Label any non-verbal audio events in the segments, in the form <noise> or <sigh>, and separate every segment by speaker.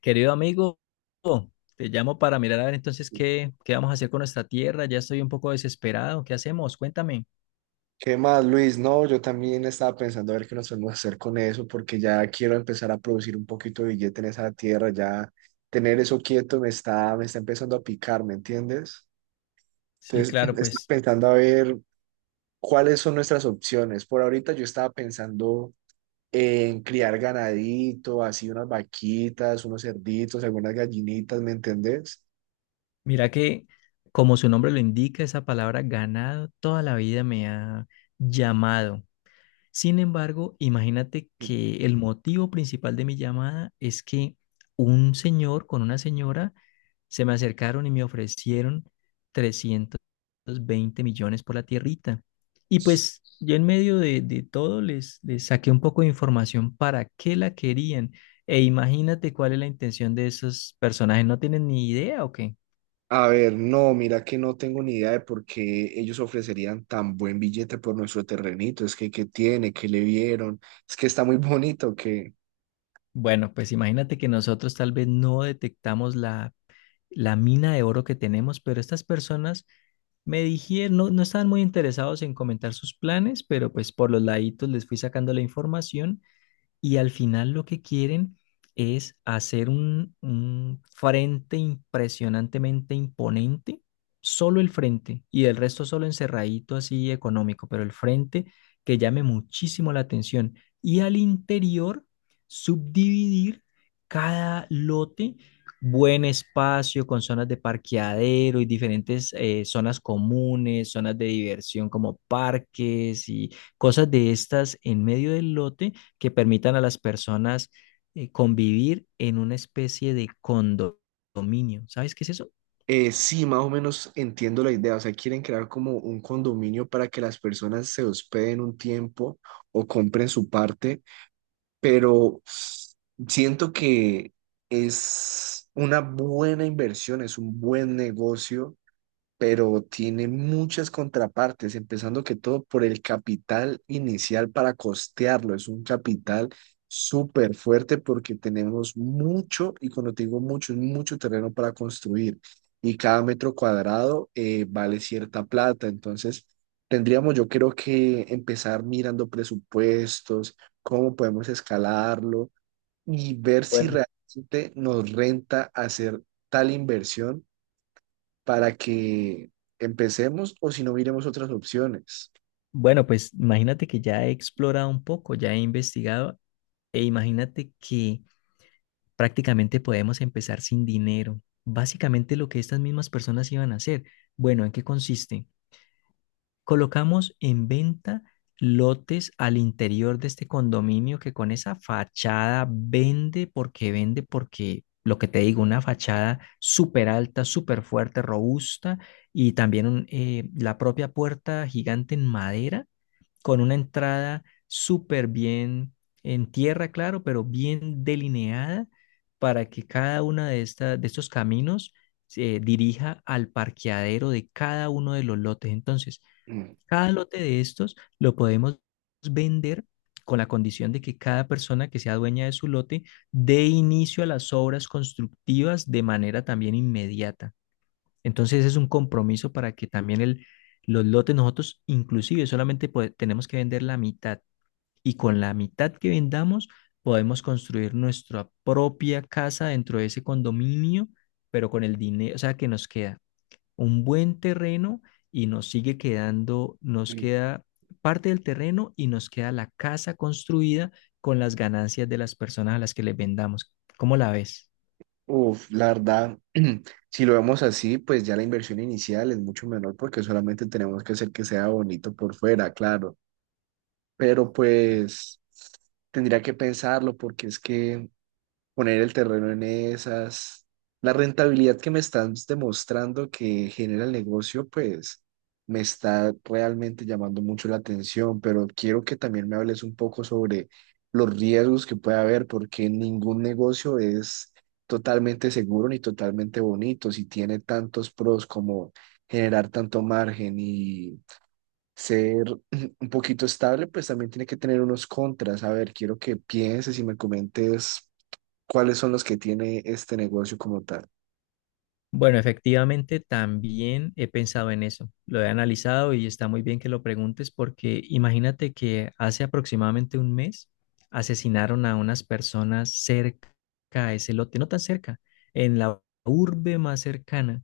Speaker 1: Querido amigo, te llamo para mirar a ver entonces qué vamos a hacer con nuestra tierra. Ya estoy un poco desesperado. ¿Qué hacemos? Cuéntame.
Speaker 2: ¿Qué más, Luis? No, yo también estaba pensando a ver qué nos podemos hacer con eso, porque ya quiero empezar a producir un poquito de billete en esa tierra, ya tener eso quieto me está empezando a picar, ¿me entiendes?
Speaker 1: Sí,
Speaker 2: Entonces, <laughs>
Speaker 1: claro,
Speaker 2: estaba
Speaker 1: pues
Speaker 2: pensando a ver cuáles son nuestras opciones. Por ahorita yo estaba pensando en criar ganadito, así unas vaquitas, unos cerditos, algunas gallinitas, ¿me entendés?
Speaker 1: mira que como su nombre lo indica, esa palabra ganado toda la vida me ha llamado. Sin embargo, imagínate que el motivo principal de mi llamada es que un señor con una señora se me acercaron y me ofrecieron 320 millones por la tierrita. Y pues yo en medio de todo les saqué un poco de información para qué la querían. E imagínate cuál es la intención de esos personajes. ¿No tienen ni idea o qué?
Speaker 2: A ver, no, mira que no tengo ni idea de por qué ellos ofrecerían tan buen billete por nuestro terrenito. Es que, ¿qué tiene? ¿Qué le vieron? Es que está muy bonito, que
Speaker 1: Bueno, pues imagínate que nosotros tal vez no detectamos la mina de oro que tenemos, pero estas personas me dijeron, no, no estaban muy interesados en comentar sus planes, pero pues por los laditos les fui sacando la información y al final lo que quieren es hacer un frente impresionantemente imponente, solo el frente, y el resto solo encerradito así económico, pero el frente que llame muchísimo la atención. Y al interior, subdividir cada lote, buen espacio con zonas de parqueadero y diferentes zonas comunes, zonas de diversión como parques y cosas de estas en medio del lote que permitan a las personas convivir en una especie de condominio. ¿Sabes qué es eso?
Speaker 2: sí, más o menos entiendo la idea. O sea, quieren crear como un condominio para que las personas se hospeden un tiempo o compren su parte, pero siento que es una buena inversión, es un buen negocio, pero tiene muchas contrapartes, empezando que todo por el capital inicial para costearlo. Es un capital súper fuerte porque tenemos mucho, y cuando te digo mucho, es mucho terreno para construir. Y cada metro cuadrado vale cierta plata. Entonces, tendríamos, yo creo que empezar mirando presupuestos, cómo podemos escalarlo y ver si
Speaker 1: Bueno,
Speaker 2: realmente nos renta hacer tal inversión para que empecemos o si no miremos otras opciones.
Speaker 1: Bueno, pues imagínate que ya he explorado un poco, ya he investigado e imagínate que prácticamente podemos empezar sin dinero. Básicamente lo que estas mismas personas iban a hacer. Bueno, ¿en qué consiste? Colocamos en venta lotes al interior de este condominio que con esa fachada vende, porque vende, porque lo que te digo, una fachada súper alta, súper fuerte, robusta y también la propia puerta gigante en madera con una entrada súper bien en tierra, claro, pero bien delineada para que cada una de estos caminos se dirija al parqueadero de cada uno de los lotes. Entonces,
Speaker 2: Mm,
Speaker 1: cada lote de estos lo podemos vender con la condición de que cada persona que sea dueña de su lote dé inicio a las obras constructivas de manera también inmediata. Entonces es un compromiso para que también los lotes nosotros inclusive solamente tenemos que vender la mitad, y con la mitad que vendamos podemos construir nuestra propia casa dentro de ese condominio, pero con el dinero, o sea, que nos queda un buen terreno y nos sigue quedando, nos
Speaker 2: mm.
Speaker 1: queda parte del terreno y nos queda la casa construida con las ganancias de las personas a las que les vendamos. ¿Cómo la ves?
Speaker 2: Uf, la verdad, <clears throat> si lo vemos así, pues ya la inversión inicial es mucho menor porque solamente tenemos que hacer que sea bonito por fuera, claro. Pero pues tendría que pensarlo porque es que poner el terreno en esas. La rentabilidad que me estás demostrando que genera el negocio, pues me está realmente llamando mucho la atención, pero quiero que también me hables un poco sobre los riesgos que puede haber, porque ningún negocio es totalmente seguro ni totalmente bonito, si tiene tantos pros como generar tanto margen y ser <clears throat> un poquito estable, pues también tiene que tener unos contras. A ver, quiero que pienses y me comentes cuáles son los que tiene este negocio como tal.
Speaker 1: Bueno, efectivamente, también he pensado en eso. Lo he analizado y está muy bien que lo preguntes porque imagínate que hace aproximadamente un mes asesinaron a unas personas cerca a ese lote, no tan cerca, en la urbe más cercana.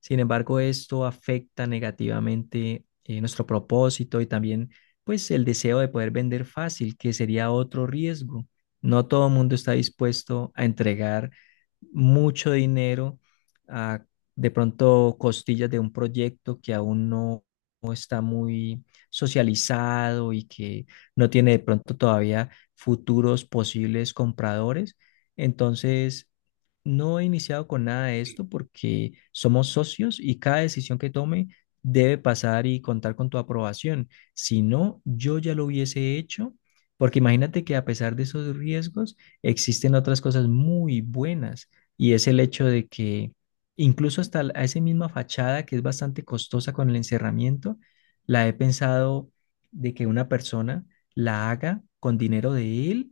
Speaker 1: Sin embargo, esto afecta negativamente nuestro propósito y también pues el deseo de poder vender fácil, que sería otro riesgo. No todo el mundo está dispuesto a entregar mucho dinero a de pronto costillas de un proyecto que aún no está muy socializado y que no tiene de pronto todavía futuros posibles compradores. Entonces, no he iniciado con nada de esto porque somos socios y cada decisión que tome debe pasar y contar con tu aprobación. Si no, yo ya lo hubiese hecho, porque imagínate que a pesar de esos riesgos, existen otras cosas muy buenas y es el hecho de que incluso hasta a esa misma fachada, que es bastante costosa con el encerramiento, la he pensado de que una persona la haga con dinero de él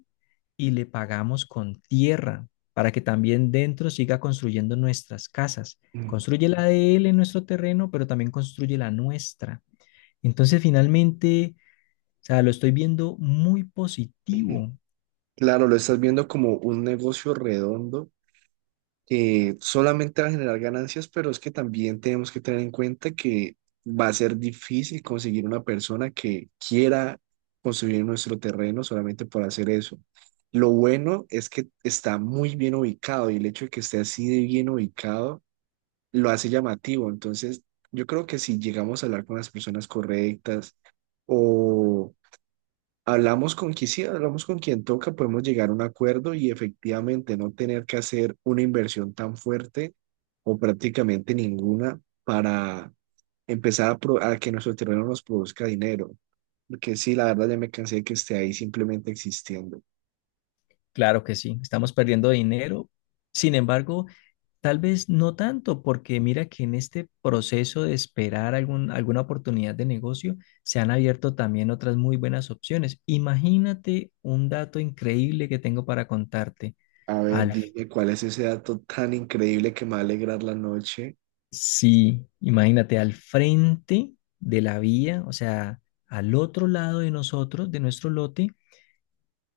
Speaker 1: y le pagamos con tierra para que también dentro siga construyendo nuestras casas. Construye la de él en nuestro terreno, pero también construye la nuestra. Entonces, finalmente, o sea, lo estoy viendo muy positivo.
Speaker 2: Claro, lo estás viendo como un negocio redondo que solamente va a generar ganancias, pero es que también tenemos que tener en cuenta que va a ser difícil conseguir una persona que quiera construir nuestro terreno solamente por hacer eso. Lo bueno es que está muy bien ubicado y el hecho de que esté así de bien ubicado lo hace llamativo. Entonces, yo creo que si llegamos a hablar con las personas correctas o hablamos con quien sí, hablamos con quien toca, podemos llegar a un acuerdo y efectivamente no tener que hacer una inversión tan fuerte o prácticamente ninguna para empezar a, a que nuestro terreno nos produzca dinero. Porque sí, la verdad ya me cansé de que esté ahí simplemente existiendo.
Speaker 1: Claro que sí, estamos perdiendo dinero. Sin embargo, tal vez no tanto, porque mira que en este proceso de esperar alguna oportunidad de negocio, se han abierto también otras muy buenas opciones. Imagínate un dato increíble que tengo para contarte.
Speaker 2: A ver,
Speaker 1: Al
Speaker 2: dime cuál es ese dato tan increíble que me va a alegrar la noche.
Speaker 1: Sí, imagínate, al frente de la vía, o sea, al otro lado de nosotros, de nuestro lote,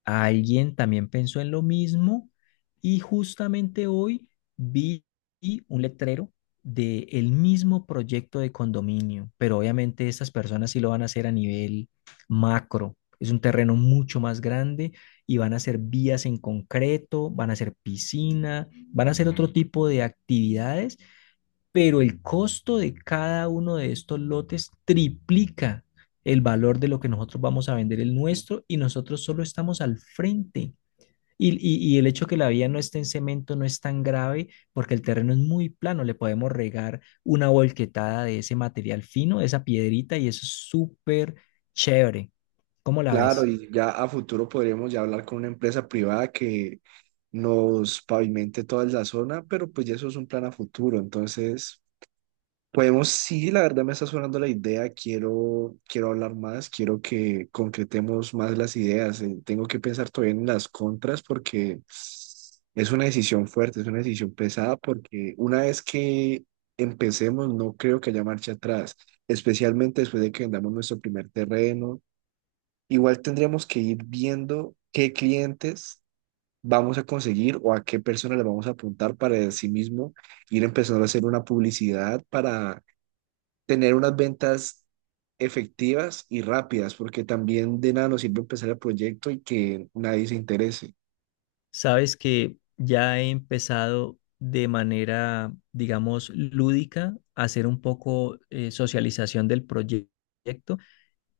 Speaker 1: alguien también pensó en lo mismo y justamente hoy vi un letrero de el mismo proyecto de condominio, pero obviamente estas personas sí lo van a hacer a nivel macro. Es un terreno mucho más grande y van a hacer vías en concreto, van a hacer piscina, van a hacer otro tipo de actividades, pero el costo de cada uno de estos lotes triplica el valor de lo que nosotros vamos a vender el nuestro, y nosotros solo estamos al frente. Y el hecho que la vía no esté en cemento no es tan grave, porque el terreno es muy plano, le podemos regar una volquetada de ese material fino, de esa piedrita y eso es súper chévere. ¿Cómo la
Speaker 2: Claro,
Speaker 1: ves?
Speaker 2: y ya a futuro podríamos ya hablar con una empresa privada que nos pavimente toda la zona, pero pues ya eso es un plan a futuro. Entonces, podemos, sí, la verdad me está sonando la idea, quiero hablar más, quiero que concretemos más las ideas. Tengo que pensar todavía en las contras porque es una decisión fuerte, es una decisión pesada porque una vez que empecemos, no creo que haya marcha atrás, especialmente después de que vendamos nuestro primer terreno. Igual tendríamos que ir viendo qué clientes vamos a conseguir o a qué personas le vamos a apuntar para de sí mismo ir empezando a hacer una publicidad para tener unas ventas efectivas y rápidas, porque también de nada nos sirve empezar el proyecto y que nadie se interese.
Speaker 1: Sabes que ya he empezado de manera, digamos, lúdica a hacer un poco socialización del proyecto,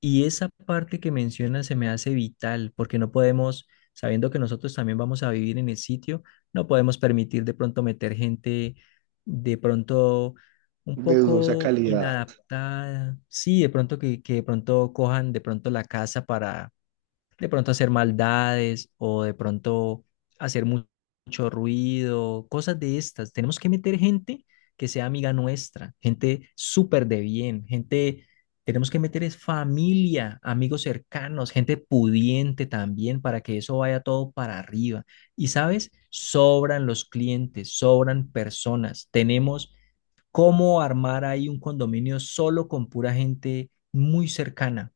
Speaker 1: y esa parte que mencionas se me hace vital porque no podemos, sabiendo que nosotros también vamos a vivir en el sitio, no podemos permitir de pronto meter gente de pronto un
Speaker 2: De dudosa
Speaker 1: poco
Speaker 2: calidad.
Speaker 1: inadaptada, sí, de pronto que de pronto cojan de pronto la casa para de pronto hacer maldades o de pronto hacer mucho ruido, cosas de estas. Tenemos que meter gente que sea amiga nuestra, gente súper de bien, gente, tenemos que meter es familia, amigos cercanos, gente pudiente también para que eso vaya todo para arriba. Y sabes, sobran los clientes, sobran personas. Tenemos cómo armar ahí un condominio solo con pura gente muy cercana.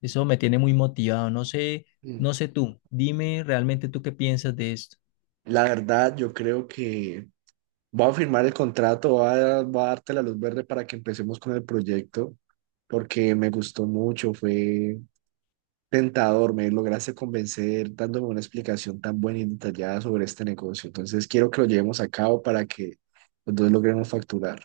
Speaker 1: Eso me tiene muy motivado. No sé,
Speaker 2: Mm.
Speaker 1: no sé tú, dime realmente tú qué piensas de esto.
Speaker 2: La verdad, yo creo que voy a firmar el contrato, voy a darte la luz verde para que empecemos con el proyecto, porque me gustó mucho, fue tentador, me lograste convencer dándome una explicación tan buena y detallada sobre este negocio. Entonces quiero que lo llevemos a cabo para que los dos logremos facturar.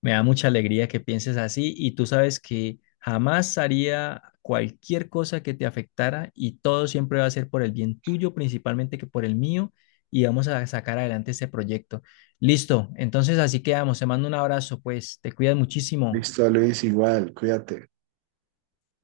Speaker 1: Me da mucha alegría que pienses así y tú sabes que jamás haría cualquier cosa que te afectara y todo siempre va a ser por el bien tuyo, principalmente que por el mío, y vamos a sacar adelante este proyecto. Listo, entonces así quedamos. Te mando un abrazo, pues te cuidas muchísimo.
Speaker 2: Listo, Luis, igual, cuídate.